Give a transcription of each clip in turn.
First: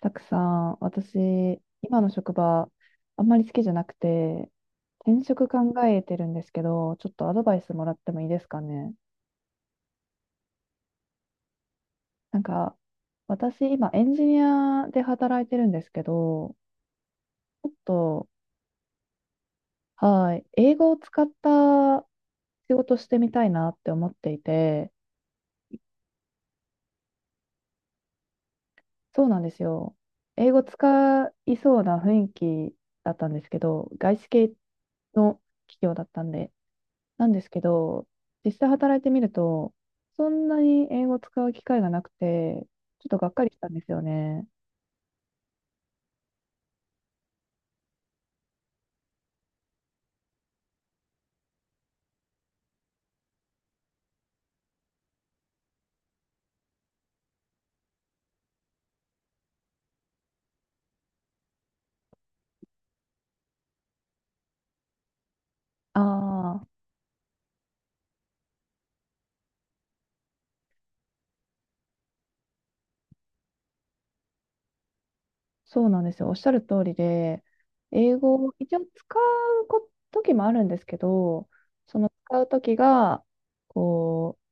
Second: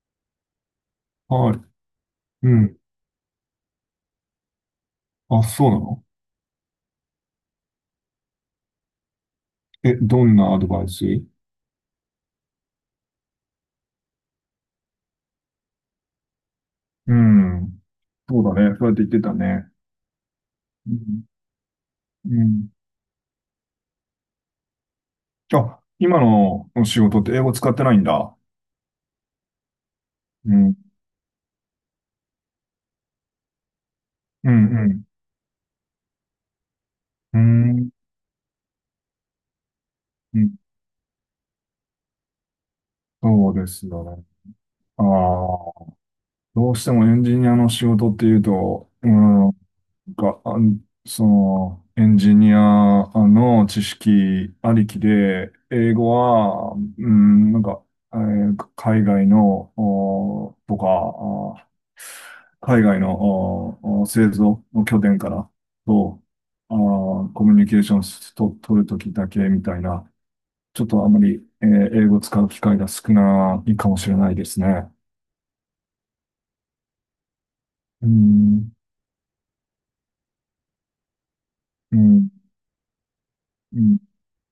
たくさん、は私、い。今の職う場、ん。あんまり好きじゃなくて、転あ、職考そうなえの？てるんですけど、ちょっとアドバイスもらってもいいですかね？え、どんなアドバイス？なんか、私、今、エンジニアで働いてるんですけど、うちょっん。と、そうだね。そうやって言ってたね。はい、英語うを使ん。ったうん。仕事してみたいなって思っていて、あ、今の仕事って英語使ってないんだ。そうなんですよ。英う語ん。使いそうな雰囲気だったんですけど、外資系うん、うん。の企業だったんで、なんうですけん。ど、実際働いてみると、そうんん。なに英語を使う機会がなくて、ちょっとがっかそりうしでたんですすよよね。ね。ああ、どうしてもエンジニアの仕事っていうと、うん、なんか、エンジニアの知識ありきで、英語は、うん、なんか、えー海外の、おとか、あ海外のお製造の拠点からあと、あ、あーコミュニケーションと取るときだけみたいな、ちょっとあまり、英語を使う機会が少ないかもしれないですね。そうなんですよ。おっしゃる通りで、う英語をん、一応使うこ時もあるんですけど、うそのん、使う時が、うん、こう、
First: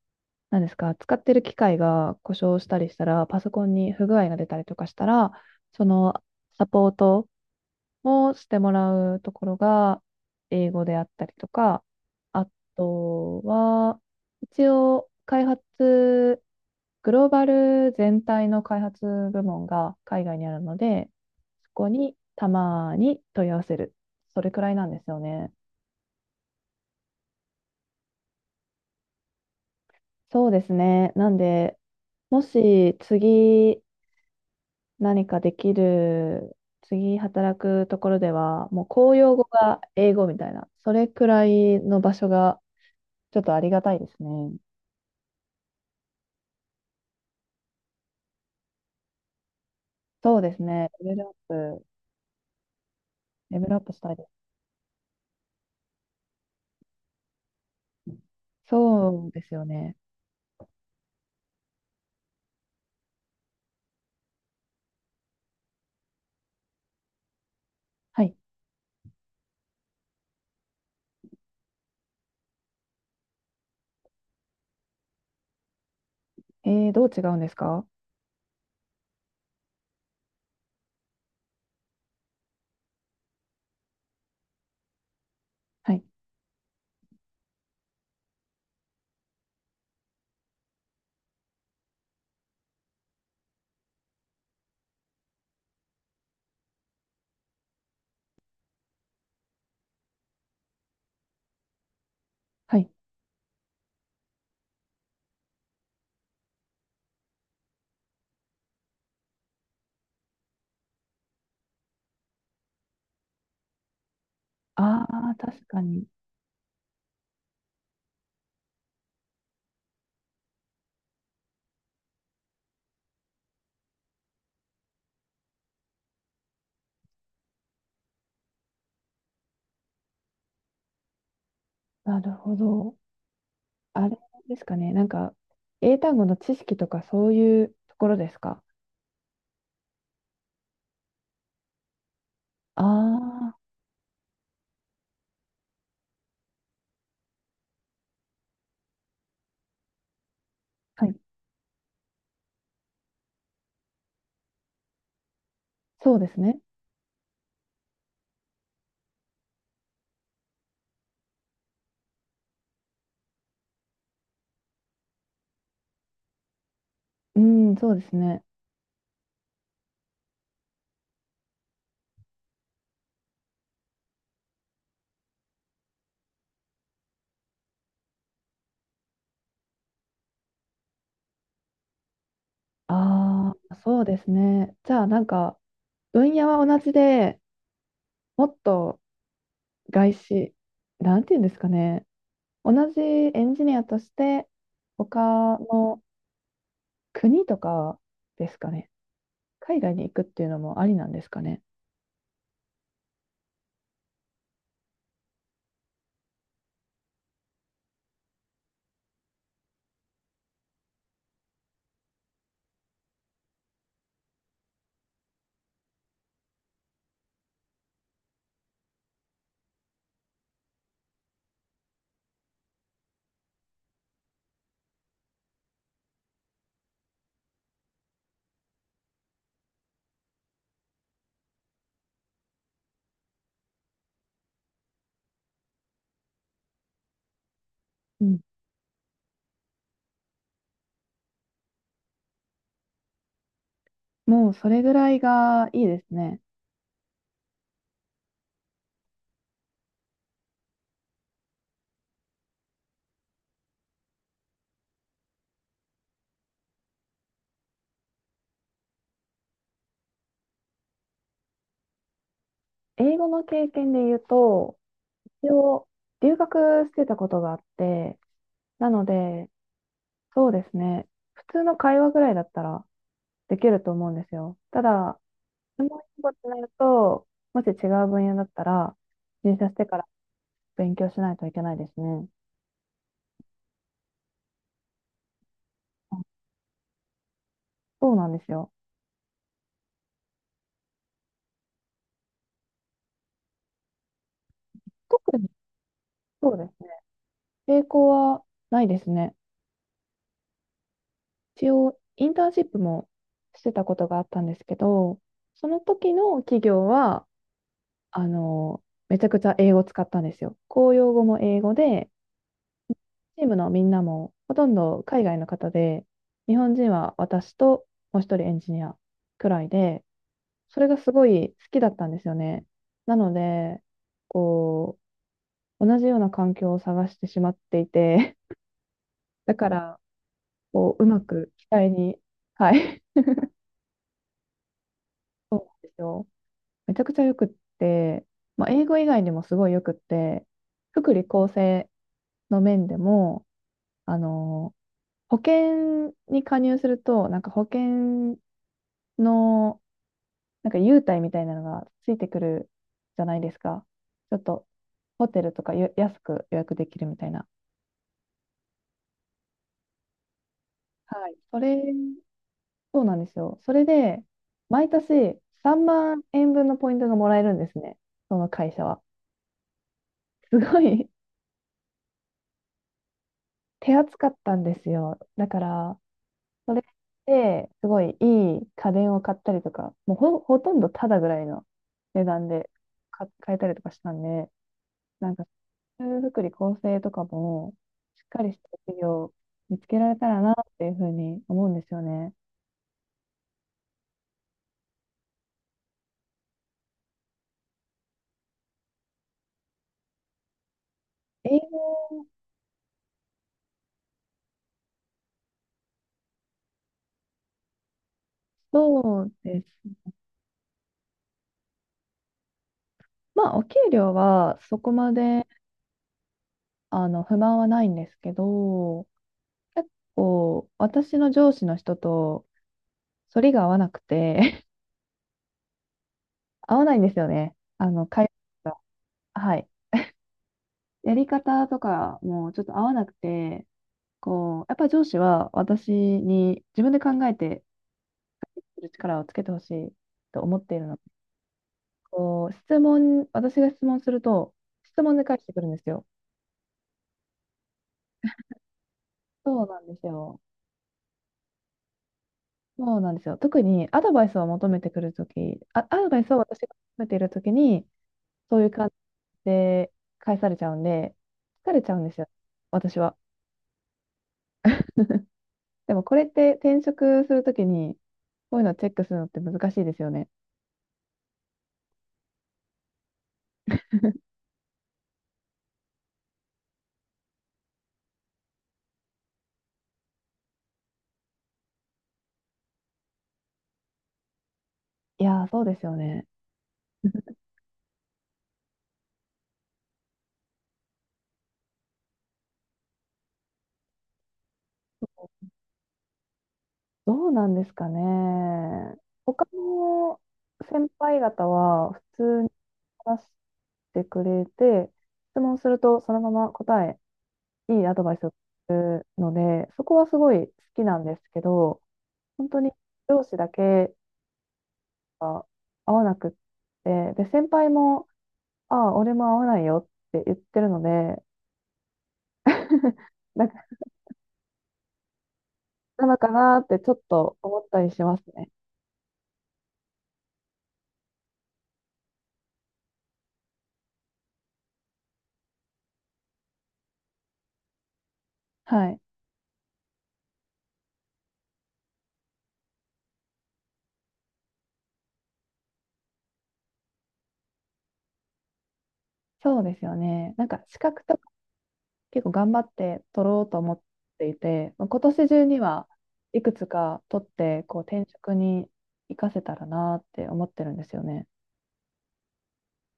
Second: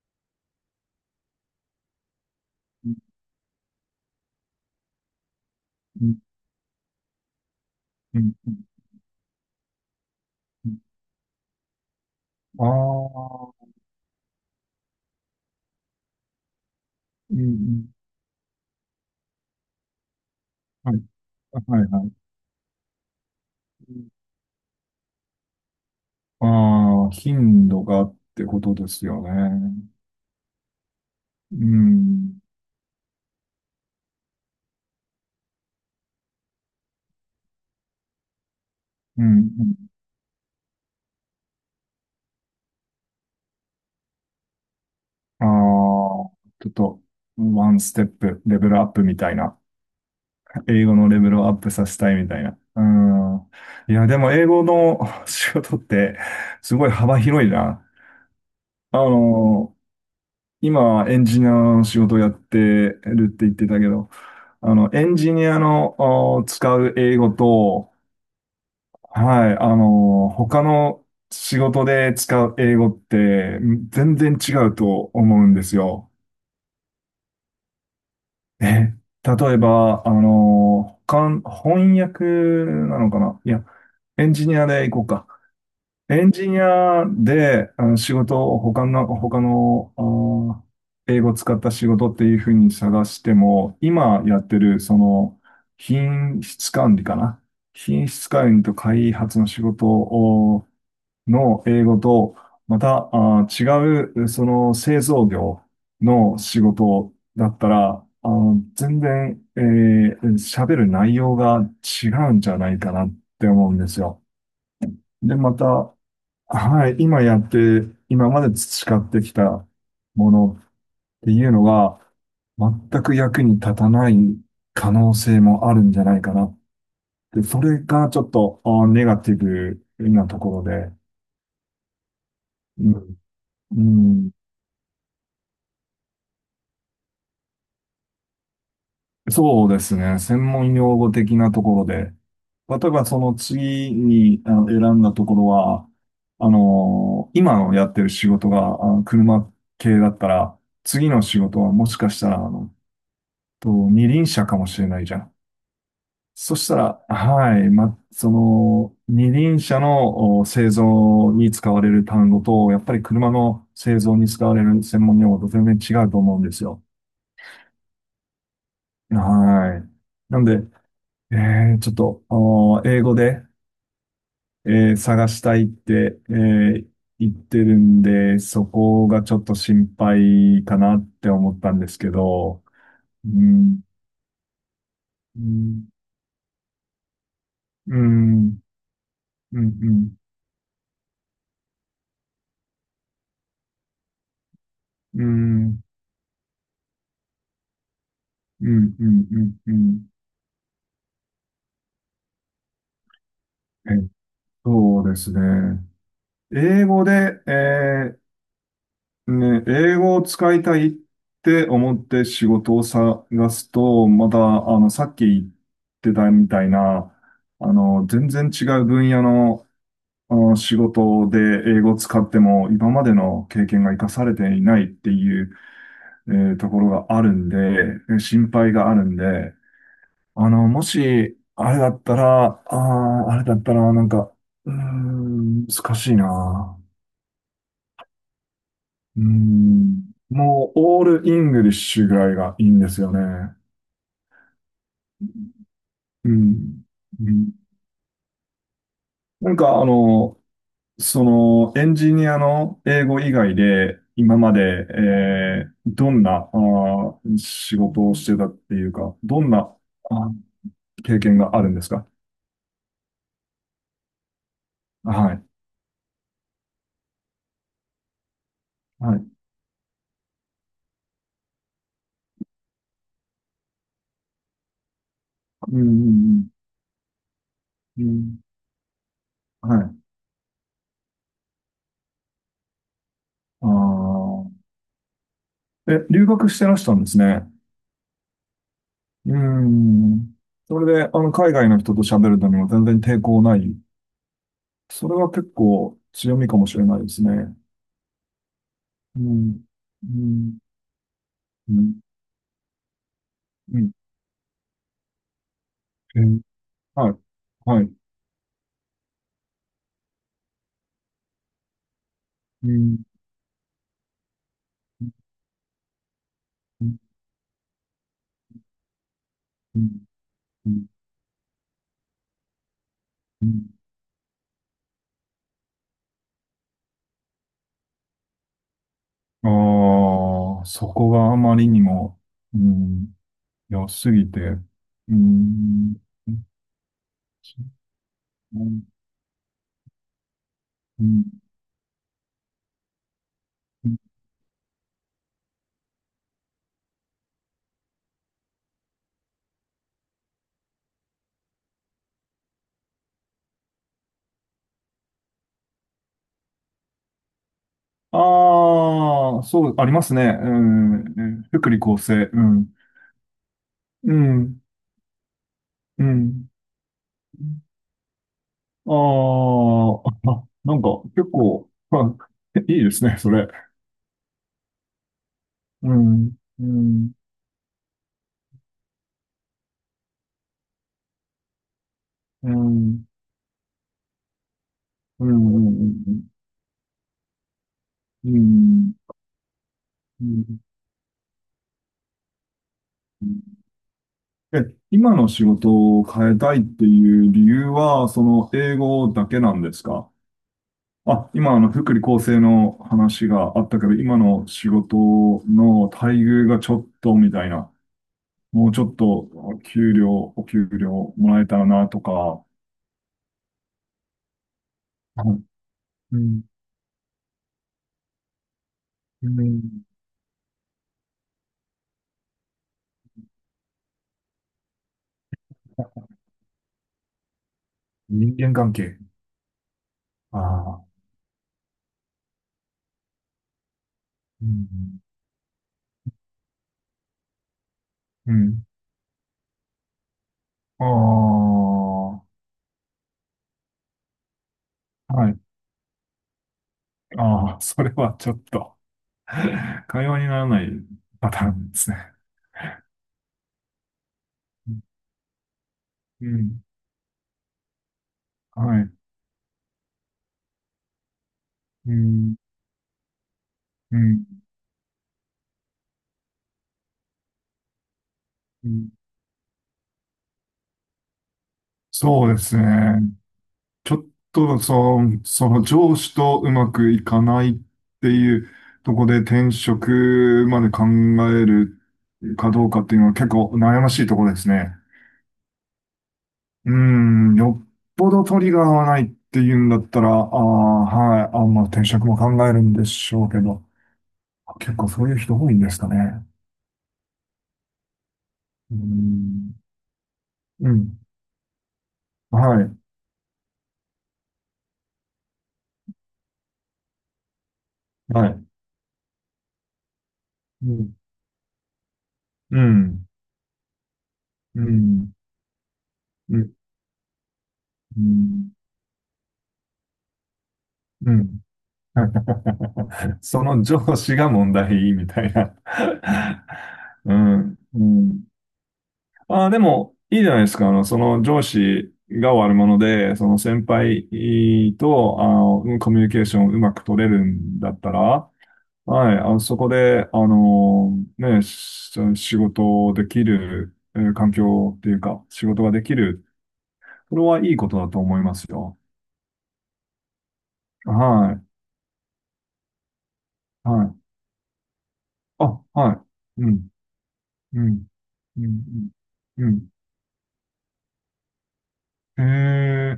なんですか、使ってる機械が故障したりしたうら、パソコンに不具合が出たりとかしたら、そん、のサポートうん、をしてもらうところがう英ん。語であったりとか、ああとあ。は、一応開発、グローうん。うバん。ル全体の開発部門が海外にあるのはい。で、そはいこはい。にたまに問い合わせる。それくらいなんですよね。ああ、頻度がってことですよね。そうですね。なんうで、ん。もし次何かできる、次働くところでは、もう公うん。用語うがん。英語みたいな、それくらいの場所がちょっとありがたいですね。ああー、ちょっと、ワンステップ、レベルアップみたいな。そうです英ね。語のレベルをアッププ、させたいみたいな。うん。レベルアップいしや、たいででもす。英語の 仕事って、すごい幅広いな。あそうですよの、ね。今、エンジニアの仕事をやってるって言ってたけど、あの、エンジニアの使う英語と、はい。はい。あの、他の仕事で使う英語って全然違うと思うんですよ。どう違うんですか？え、例えば、あの、他、翻訳なのかな、いや、エンジニアで行こうか。はい。エンジニアで、あの、仕事を他の、ー英語を使った仕事っていうふうに探しても、今やってる、その、品質管理かな。品質管理と開発の仕事の英語と、はまい。た、違う、その製造業の仕事だったら、全然、喋る内容が違うんじゃないかなって思うんですよ。ああ、で、ま確た、かに。はい、今まで培ってきたものっていうのが、全く役に立たない可能性もあるんじゃないかなって、それがちょっと、ネガティブなところで、なるほうど。ん。うあれん。ですかね。なんか、英単語の知識とかそういうところですか？そうですね。専門用語的なところで。例えばそのああ次にあの選んだところは、あの、今のやってる仕事があの車系だったら、ー、は次い。の仕事はもしかしたら、あの、二輪車かもしれないじゃん。そうですそね。したら、はい、ま、その、二輪車の製造に使われる単語と、やっぱり車の製造に使われる専門用語と全然違うと思うんですよ。うん、そうですね。はい。なんで、えちょっと、あの、英語で、探したいって、言ってるんで、そこがちょっと心配かなって思ったんですけど、うああ、ん、そうですね。じゃあ、なんうか、ん、分野は同じで、うもっん、とうん、う外ん、資、なんていうんですかね。同じエンジニアとして、他うん、の国とかですうかね？ん、うん、うん、う海外ん。に行くっていうのもありなんですかね？えそうですね。英語で、英語を使いたいって思って仕事を探すと、また、あの、さっき言ってたみたいな、あの、全然違う分野の、あの仕事で英語を使っても、今までの経験が活かされていないっていう、ところがあるんで、心配があるんで、あの、もし、あれだったら、なんか、うーん、難しいな。うん。うん。もう、オールイングリッシュぐらいがいいんですよね。もうそれぐらいがいいですうね。ん。うん。なんか、あの、その、エンジニアの英語以外で、今まで、どんな、仕事をしてたっていうか、どんな、あ、経験があるんですか？英語の経験で言うと、はい。一応留学してたことがあって、なのはい。で、そうですね。普通の会話ぐらいだったらできると思うんですよ。ただ、うん、う専門用語ってん、なると、もし違うん。うう分野だっん。たら、入社はしてい。から勉強しないといけないですね。ああ。え、あ、留学してらしたんですね。そうなんですよ。うん。それで、あの、海外の人と喋るのにも全然抵抗ない。それ特は結に構強みそうかでもすしれないですね。ね。抵抗はないですうね。ん。うん。一うん。応、インターンシップもしてうたん。ことがあったんですけど、その時えのー企業はい。は、はい。あの、めちゃくちゃ英語を使ったんですよ。公用語も英語で、うん。チームのみんなもほとんど海う外の方で、日本人ん。は私ともう一人エンジニアくらいうで、ん。うそん。れがすごい好きだったんですよね。なのうん。で、こう、同じような環境を探してしまっていて、あだから、あー、そこう、うこまがあくま機りに体に、も、うはい、ん、良すぎて、う そうなんでん。すよ。めちゃくちゃよくって、うまあ、ん。英語以外にもすごいよくって、う福利ん。厚生の面でも、あの、保険に加入すると、なんか保険の、なんか優待みたいなのがついてくるじゃないですか。ちょっと、ホテルとかよ安く予約できるみたいな。ああー、そう、ありますね。うん。うはい。ん。そ福利れ、厚生。うん。そうなんですよ。それうで、ん。毎年3う万ん。円分のポイントがもらえるんですね。その会社は。ああ、すなごんかい 結構、いいですね、それ。手厚かったんですよ。だかうら、ん、うそれん、で、すごいいい家電を買ったりとか、もうほとんどタダぐらいの値段うでん、買えたりとかしたんで、うなんか、ん、ルーうルん、作り構成とかも、しっうかりしたん、企業を見つけられうたらなっん。ていうふうに思うんですよね。うん。え、今の仕事を変えたいっていう理由は、その英語だけなんですか？あ、今英あの福語利厚生の話があったけど、今の仕事の待遇がちょっとみたいな、もうちょっそとうです給ね。料、お給料もらえたらなとか、まあ、お給料はそこまうん、で、あの、不満はないんですけど、うん、結構、私の上司の人と、反りが合わないんですよね。あの、会人間話関が。係。はい。ああ、やり方とかもちょっと合わなくて、うこう、ん、やっぱり上司は私に自分で考えてうん。する力をつけてほしいと思っていあるので、あ、こう、質問、私が質問すると、質問では返い。してくるんですよ。ああ、それはちょっと、そうなんです会話になよ。らないパターンですね。そうなんですよ。特にアドバイスを求めてくるとき、あ、アドバイうスを私ん、が求めているときに、そういうは感い。じで返されちゃうんで、疲れちうゃうんですよ、ん、私は。うん、でもこれって転職するときに、こういううのをチェん。ックするのって難しいですよね。そうですね。ちょっと、その上司とうまくいかないっていうとこで転職まで考えるかどうかっていうのは結構悩ましいところですね。いやー、そうですよね。うーん、よっぽどトリガーはないっていうんだったら、ああ、はい、あ、まあ、転職も考えるんでしょうけど、結構そういう人多いんですかね？どうなんですかね。うー他ん、のう先ん、輩方は普通にはい、話してくれて、質問するとそのまま答え、いいアドバイスはをすい、るので、そこはすごい好うきん、なんですけど、本当うにん、上司だけうん、が合わなくっうん、て、で、先輩うも、ん、ああ、俺も合わないよって言ってるのうで、ん。そだの上司が問題みたいな。なのかなってちょっ うとん、思っうたりしますん。ね。ああ、でも、いいじゃないですか。あの、その上司が悪者で、その先輩と、あの、コミュニケーションをうまく取れるんだったら、はい。はい、あの、そこで、あの、ね、仕事できる、環境っていうか、仕事ができる。これはいいことだと思いますよ。そうですよね。なんか資格とかは結構頑張って取ろうとい、思っはい。ていて、まあ今年中にあ、ははいい。うくつん、か取っうてこうん、転職うん、うにん。活かせうたらん。なって思ってるんですよね。へえ。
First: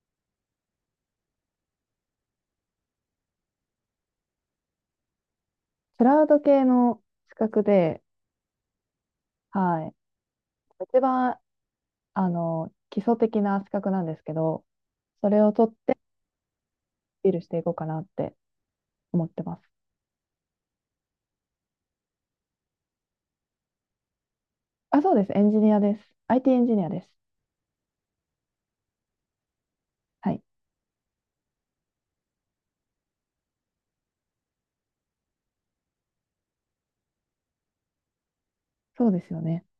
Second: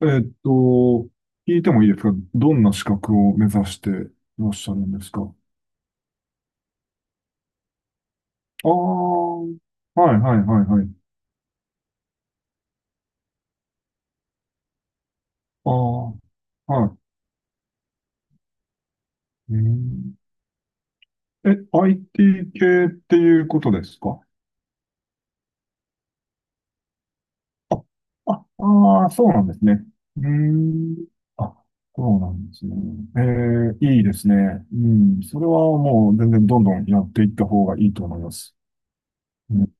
えーっと、聞いてもいいですか？どんな資格を目指していらっしゃるんですか？あクラウド系の資格で、あー、はい、はい、はい、はい、はい。一番あの基礎的な資格なんですけど、それを取っあてアあ、はい。ピールしていこうかなって思ってまうす。ん、え、IT 系っていうことですか？あ、そうです。エンジニアです。IT エンジニアです。あ、あそうなんですね。うーはい、ん。あ、そうなんですね。えいいですね。うん。それはもう全然どんどんやっていった方がいいと思います。そうですようね。ん